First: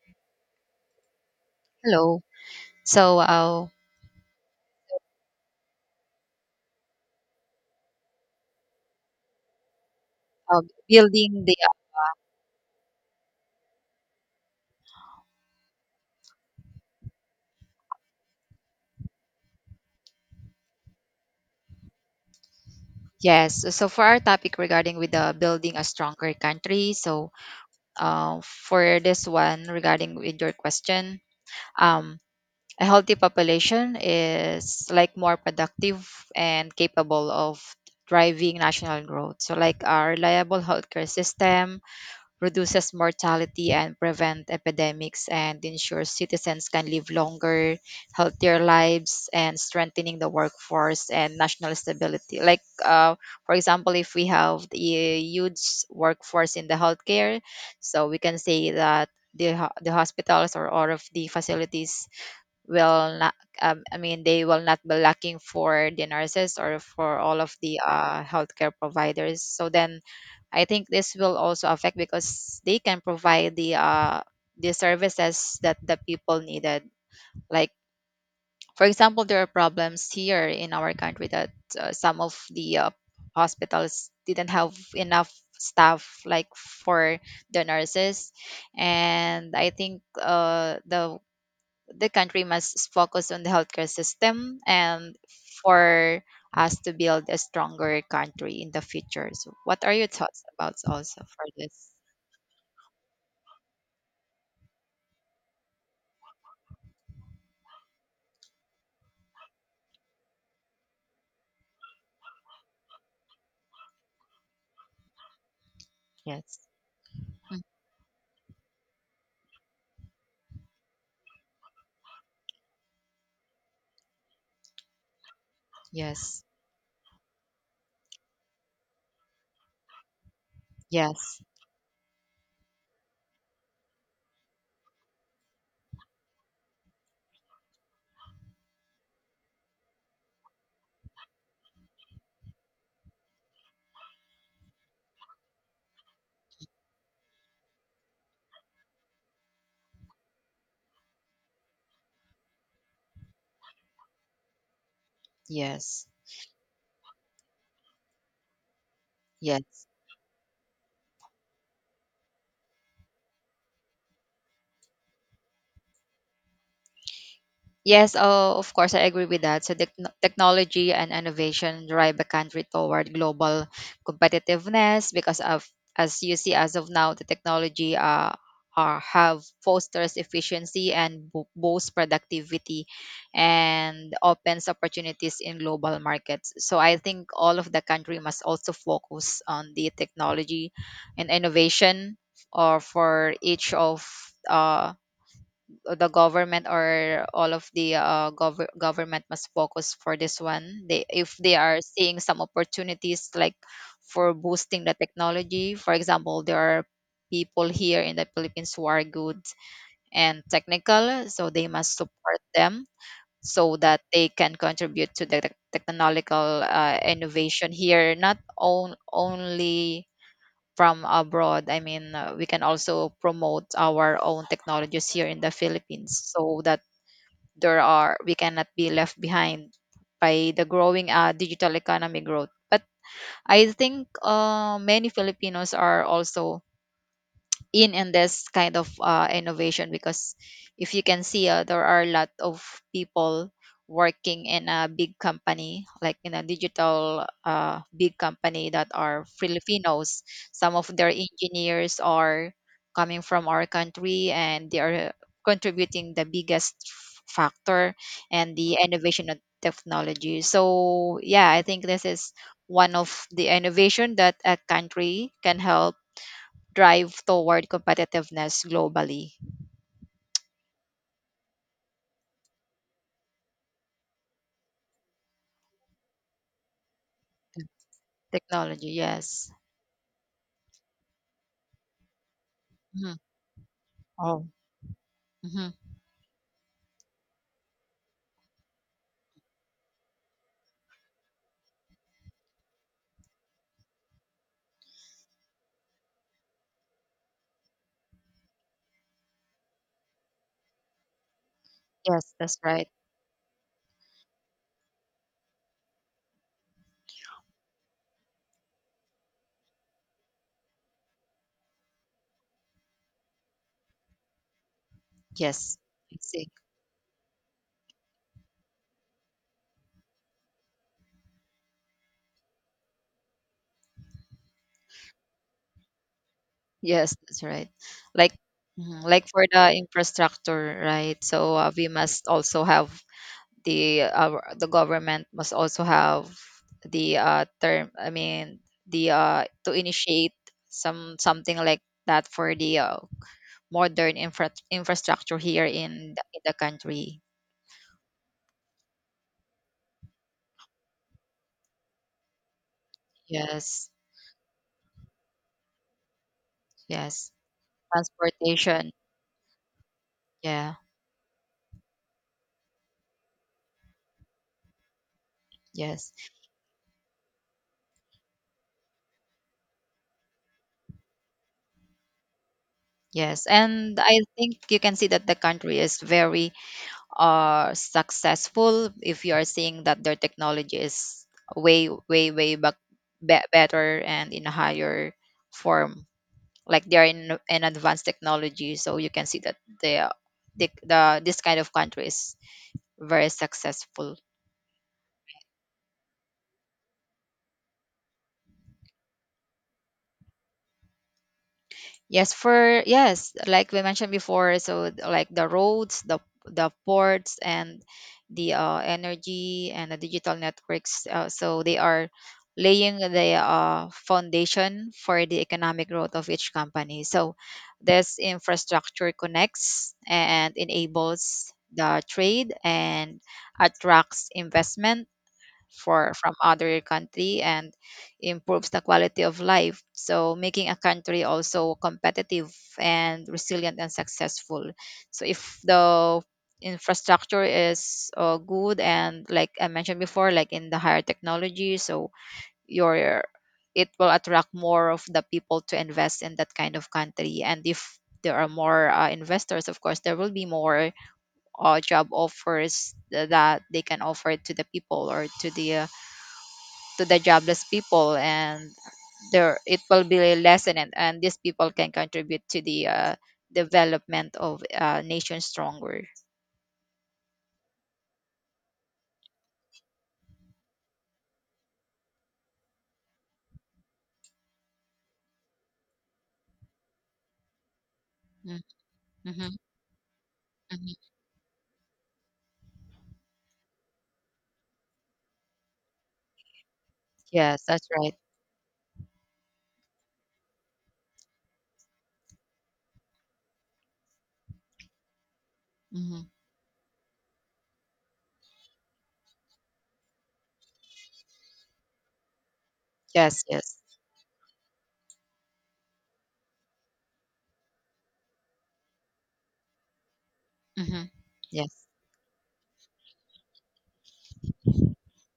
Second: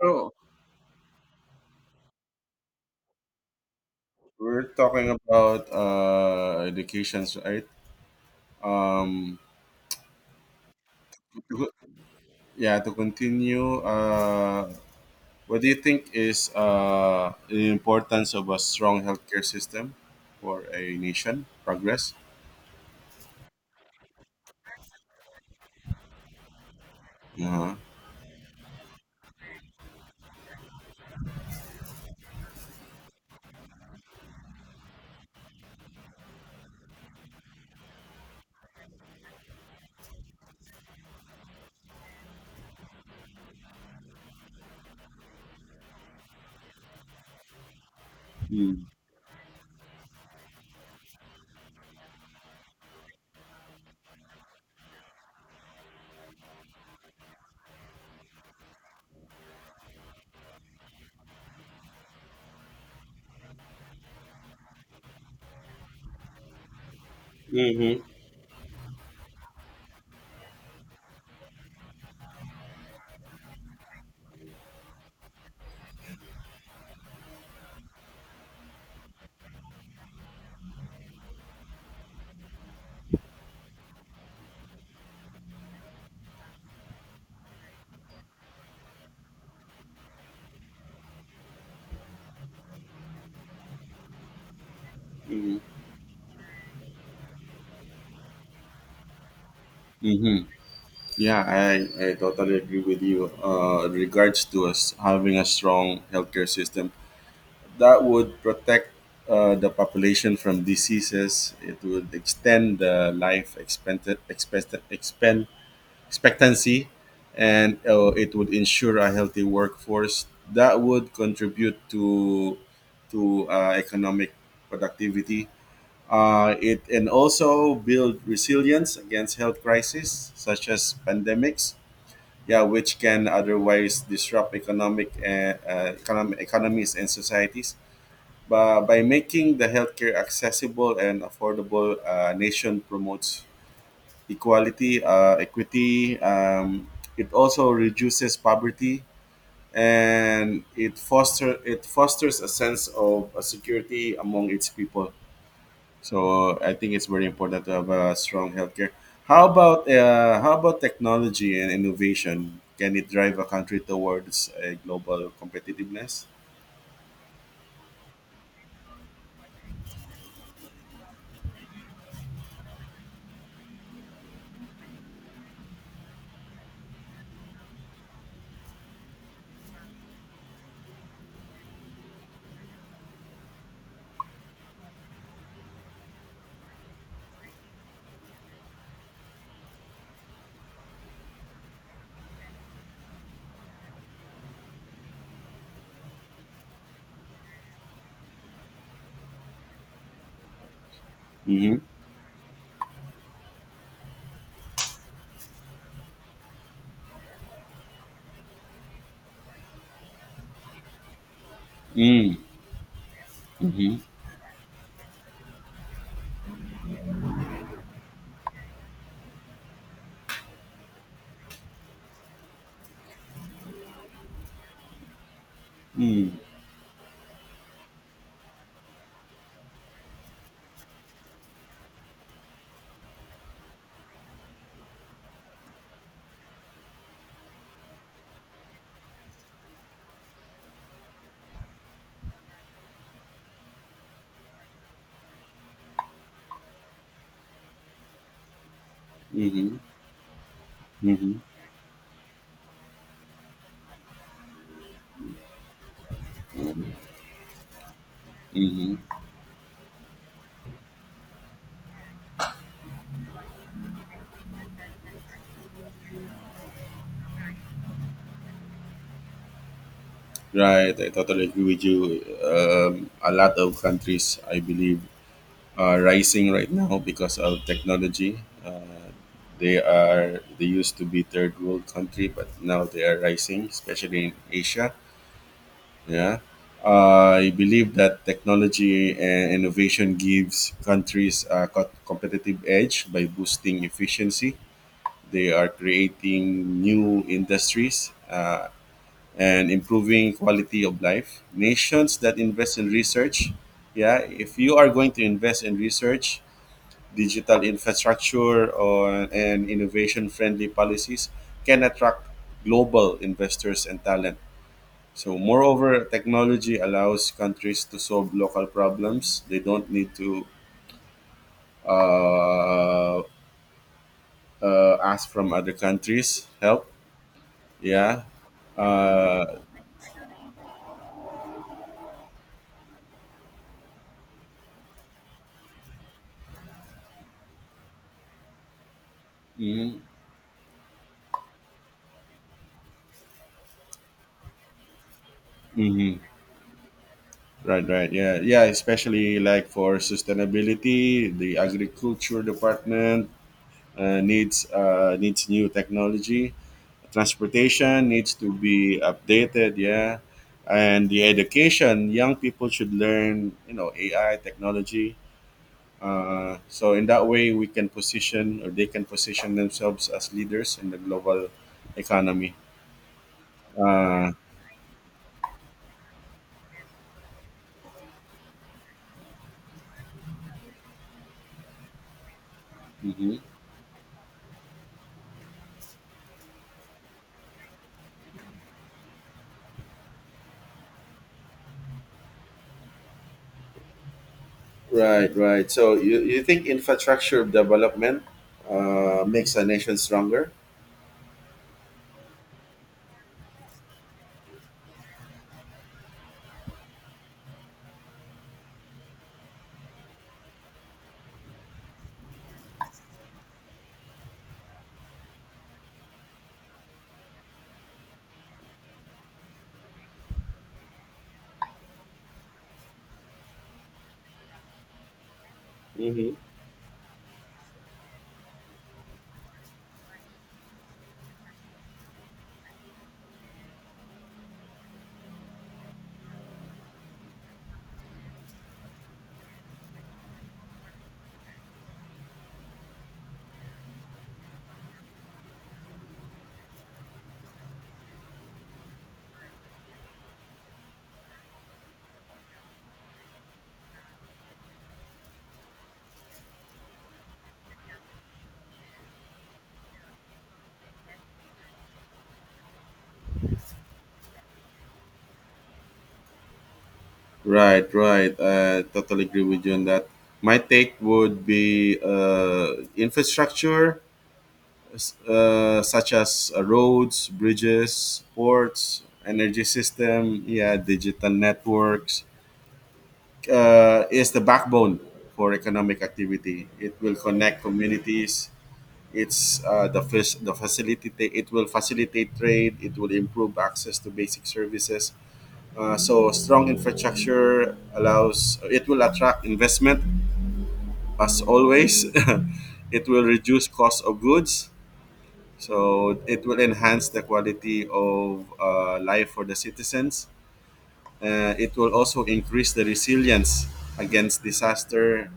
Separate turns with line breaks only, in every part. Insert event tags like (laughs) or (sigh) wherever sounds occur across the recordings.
So
Hello. So, uh,
we're talking about educations, right? Um,
uh, building the
to go- yeah, to continue, What do you think is the importance of a strong healthcare system for a nation progress?
yes. So for our topic regarding with the building a stronger country.
Uh-huh.
For this one regarding with your question, um, a healthy population is like more productive and capable of driving national growth. So, like a reliable healthcare system, reduces mortality and prevent epidemics and ensures citizens can live longer, healthier lives and strengthening the workforce and national stability. Like for example, if we have the huge workforce in the healthcare, so we can say that the hospitals or all of the facilities will not I mean they will not be lacking for the nurses or for all of the
Mm-hmm.
healthcare providers so then I think this will also affect because they can provide the services that the people needed like for example there are problems here in our country that some of the hospitals didn't have enough staff like for the nurses and I think the country must focus on the healthcare system and
Hmm.
for us to build a stronger country in the future. So what are your thoughts
Mm-hmm.
about also
Yeah,
for this?
I, I totally agree with you. In regards to us having a strong healthcare system, that would protect the population from diseases. It would extend the life expecta- expect- expend-
Yes.
expectancy,
Mm.
and it would ensure a healthy workforce. That would contribute to economic productivity.
Yes.
It And also build resilience against health crises such as
Yes.
pandemics. Yeah, which can otherwise disrupt economic economies and societies by making the healthcare accessible and affordable. Uh, nation promotes equity. It also reduces poverty and it fosters a sense of security among its people.
Yes.
So I think it's very important to have a strong healthcare. How
Yes.
about technology and innovation? Can it drive a country towards a global competitiveness?
Yes, oh, of course, I agree with that. So, technology and innovation drive a country toward global competitiveness because of, as you see, as of now, the technology have fosters efficiency and boosts productivity and opens opportunities in global markets. So, I think all of the country must also focus on the technology and innovation or for each of uh, the government or all of the government must focus for this one they if they
Mm-hmm.
are seeing some opportunities like for boosting the technology for example there are people here in the Philippines who are good and technical so they must support
Mm-hmm.
them so
Mm-hmm.
that they can contribute to the technological innovation here not on, only from abroad I mean we can also promote our own technologies here in the Philippines so that there are we cannot be left behind by the growing digital economy growth. But I think many Filipinos are also in this kind of innovation because if you can see there are a lot of people working in a big company like in a digital big company that are
Mm-hmm.
Filipinos. Some of their
Mm-hmm.
engineers are coming from our country and they are contributing the biggest factor and the
Mm-hmm.
innovation of technology. So yeah, I think this is one of the innovation that a country can help drive toward competitiveness globally.
Right, I totally agree with you. A lot of countries, I believe, are rising right now because of technology.
Technology,
Uh,
yes.
they used to be third world country, but now they
Mhm.
are rising, especially in
Oh.
Asia.
Hmm.
Yeah. I believe that technology and innovation gives countries a competitive edge by boosting efficiency. They are creating new industries. And improving quality of life. Nations
Yes,
that
that's
invest
right.
in research, yeah, if you are going to invest in research, digital infrastructure, and innovation friendly policies, can attract global investors and talent. So,
Yes,
moreover,
I see.
technology allows countries to solve local problems. They don't need to uh, ask from other countries help.
Yes, that's right.
Yeah.
Like, mhm, like for
uh,
the infrastructure, right? So we must also have the government must also have the term. I mean, the to initiate something like that for the modern infrastructure here in in the country.
Right, right. Yeah, yeah. Especially like for sustainability, the agriculture department
Yes,
uh, needs needs new technology.
yes.
Transportation needs to
Transportation.
be updated. Yeah,
Yeah.
and the education, young people should learn, AI technology.
Yes.
So in that way, we can position or they can position themselves as leaders in the global economy.
Yes. And I
Uh,
think you can see that the country is very successful if you are seeing that their technology is way back
mhm.
better and in a higher form. Like they are in an advanced technology, so you can see that the the this kind of country is very successful.
Right, right. So you think infrastructure development makes a nation stronger?
Yes, for yes, like we mentioned before, like the roads, the ports, and the energy and the digital networks. So they are laying the foundation for the economic growth of each company. So this infrastructure connects and enables the trade and attracts investment for from
Hmm.
other country and improves the quality of life, so making a country also competitive and resilient and successful. So if the infrastructure is good and like I mentioned before like in the higher technology, so your it will attract more of the people to invest in that kind of country. And if there are more investors of course there will be more job offers that they can offer to the people or to the jobless people, and there it will be lessened. And these people can contribute to the development of nation stronger.
Right, right. I totally agree with you on that. My take would be infrastructure such as roads, bridges, ports,
Mm-hmm.
energy system, yeah,
Hmm.
digital networks, is the backbone for economic activity. It will
Yes,
connect
that's right.
communities. It's the first the facilitate It will facilitate trade. It will improve access to basic services.
Hmm.
So strong infrastructure allows it will attract investment as always. (laughs) It will
Yes,
reduce
yes.
cost of goods. So it will enhance the quality of life for the citizens.
Hmm.
It
Yes,
will also increase the resilience against disaster.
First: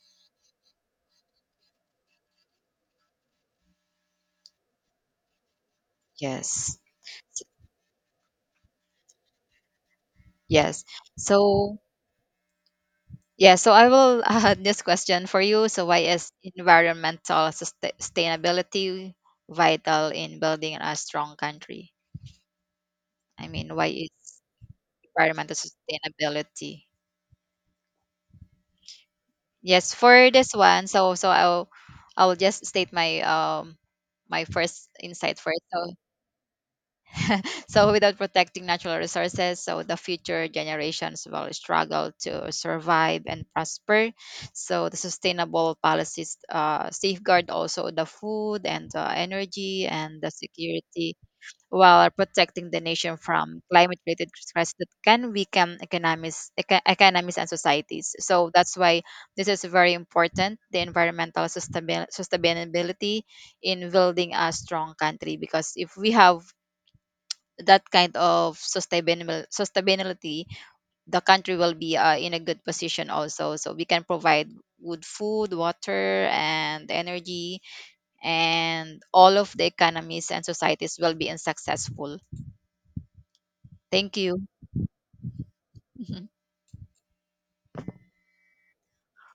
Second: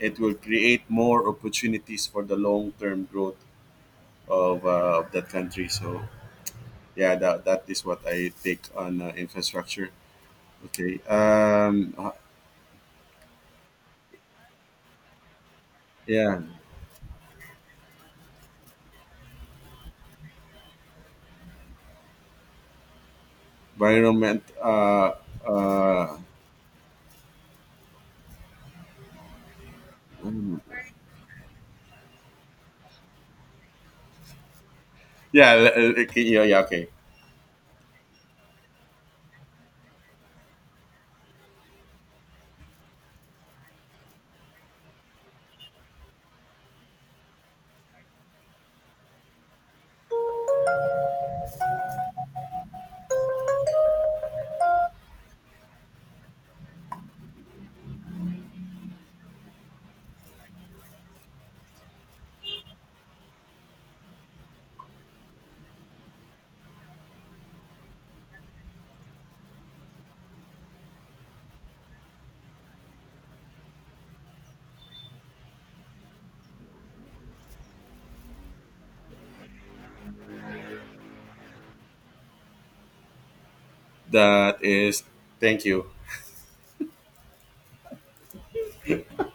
It will create more opportunities for the long term growth of that country. So
yes.
yeah, that is what I take on infrastructure.
Yes.
Okay.
So yeah, so I will (laughs) this question for you. So why is
Yeah,
environmental sustainability vital in building a strong country? I mean, why is
Environment.
environmental
Uh,
sustainability? Yes, for this one, so i'll just state my my first insight
yeah,
first. So
okay, yeah, okay.
(laughs) so without protecting natural resources, so the future generations will struggle to survive and prosper. So the sustainable policies safeguard also the food and energy and the security, while protecting the nation from climate-related threats that can weaken economies and societies. So that's why this is very important, the environmental sustainability in building a strong country. Because if we have that kind of sustainable sustainability, the country will be in a good position also. So we can provide good food, water, and energy, and all of the economies and societies will be in successful. Thank you.
That is, thank you.
Mhm.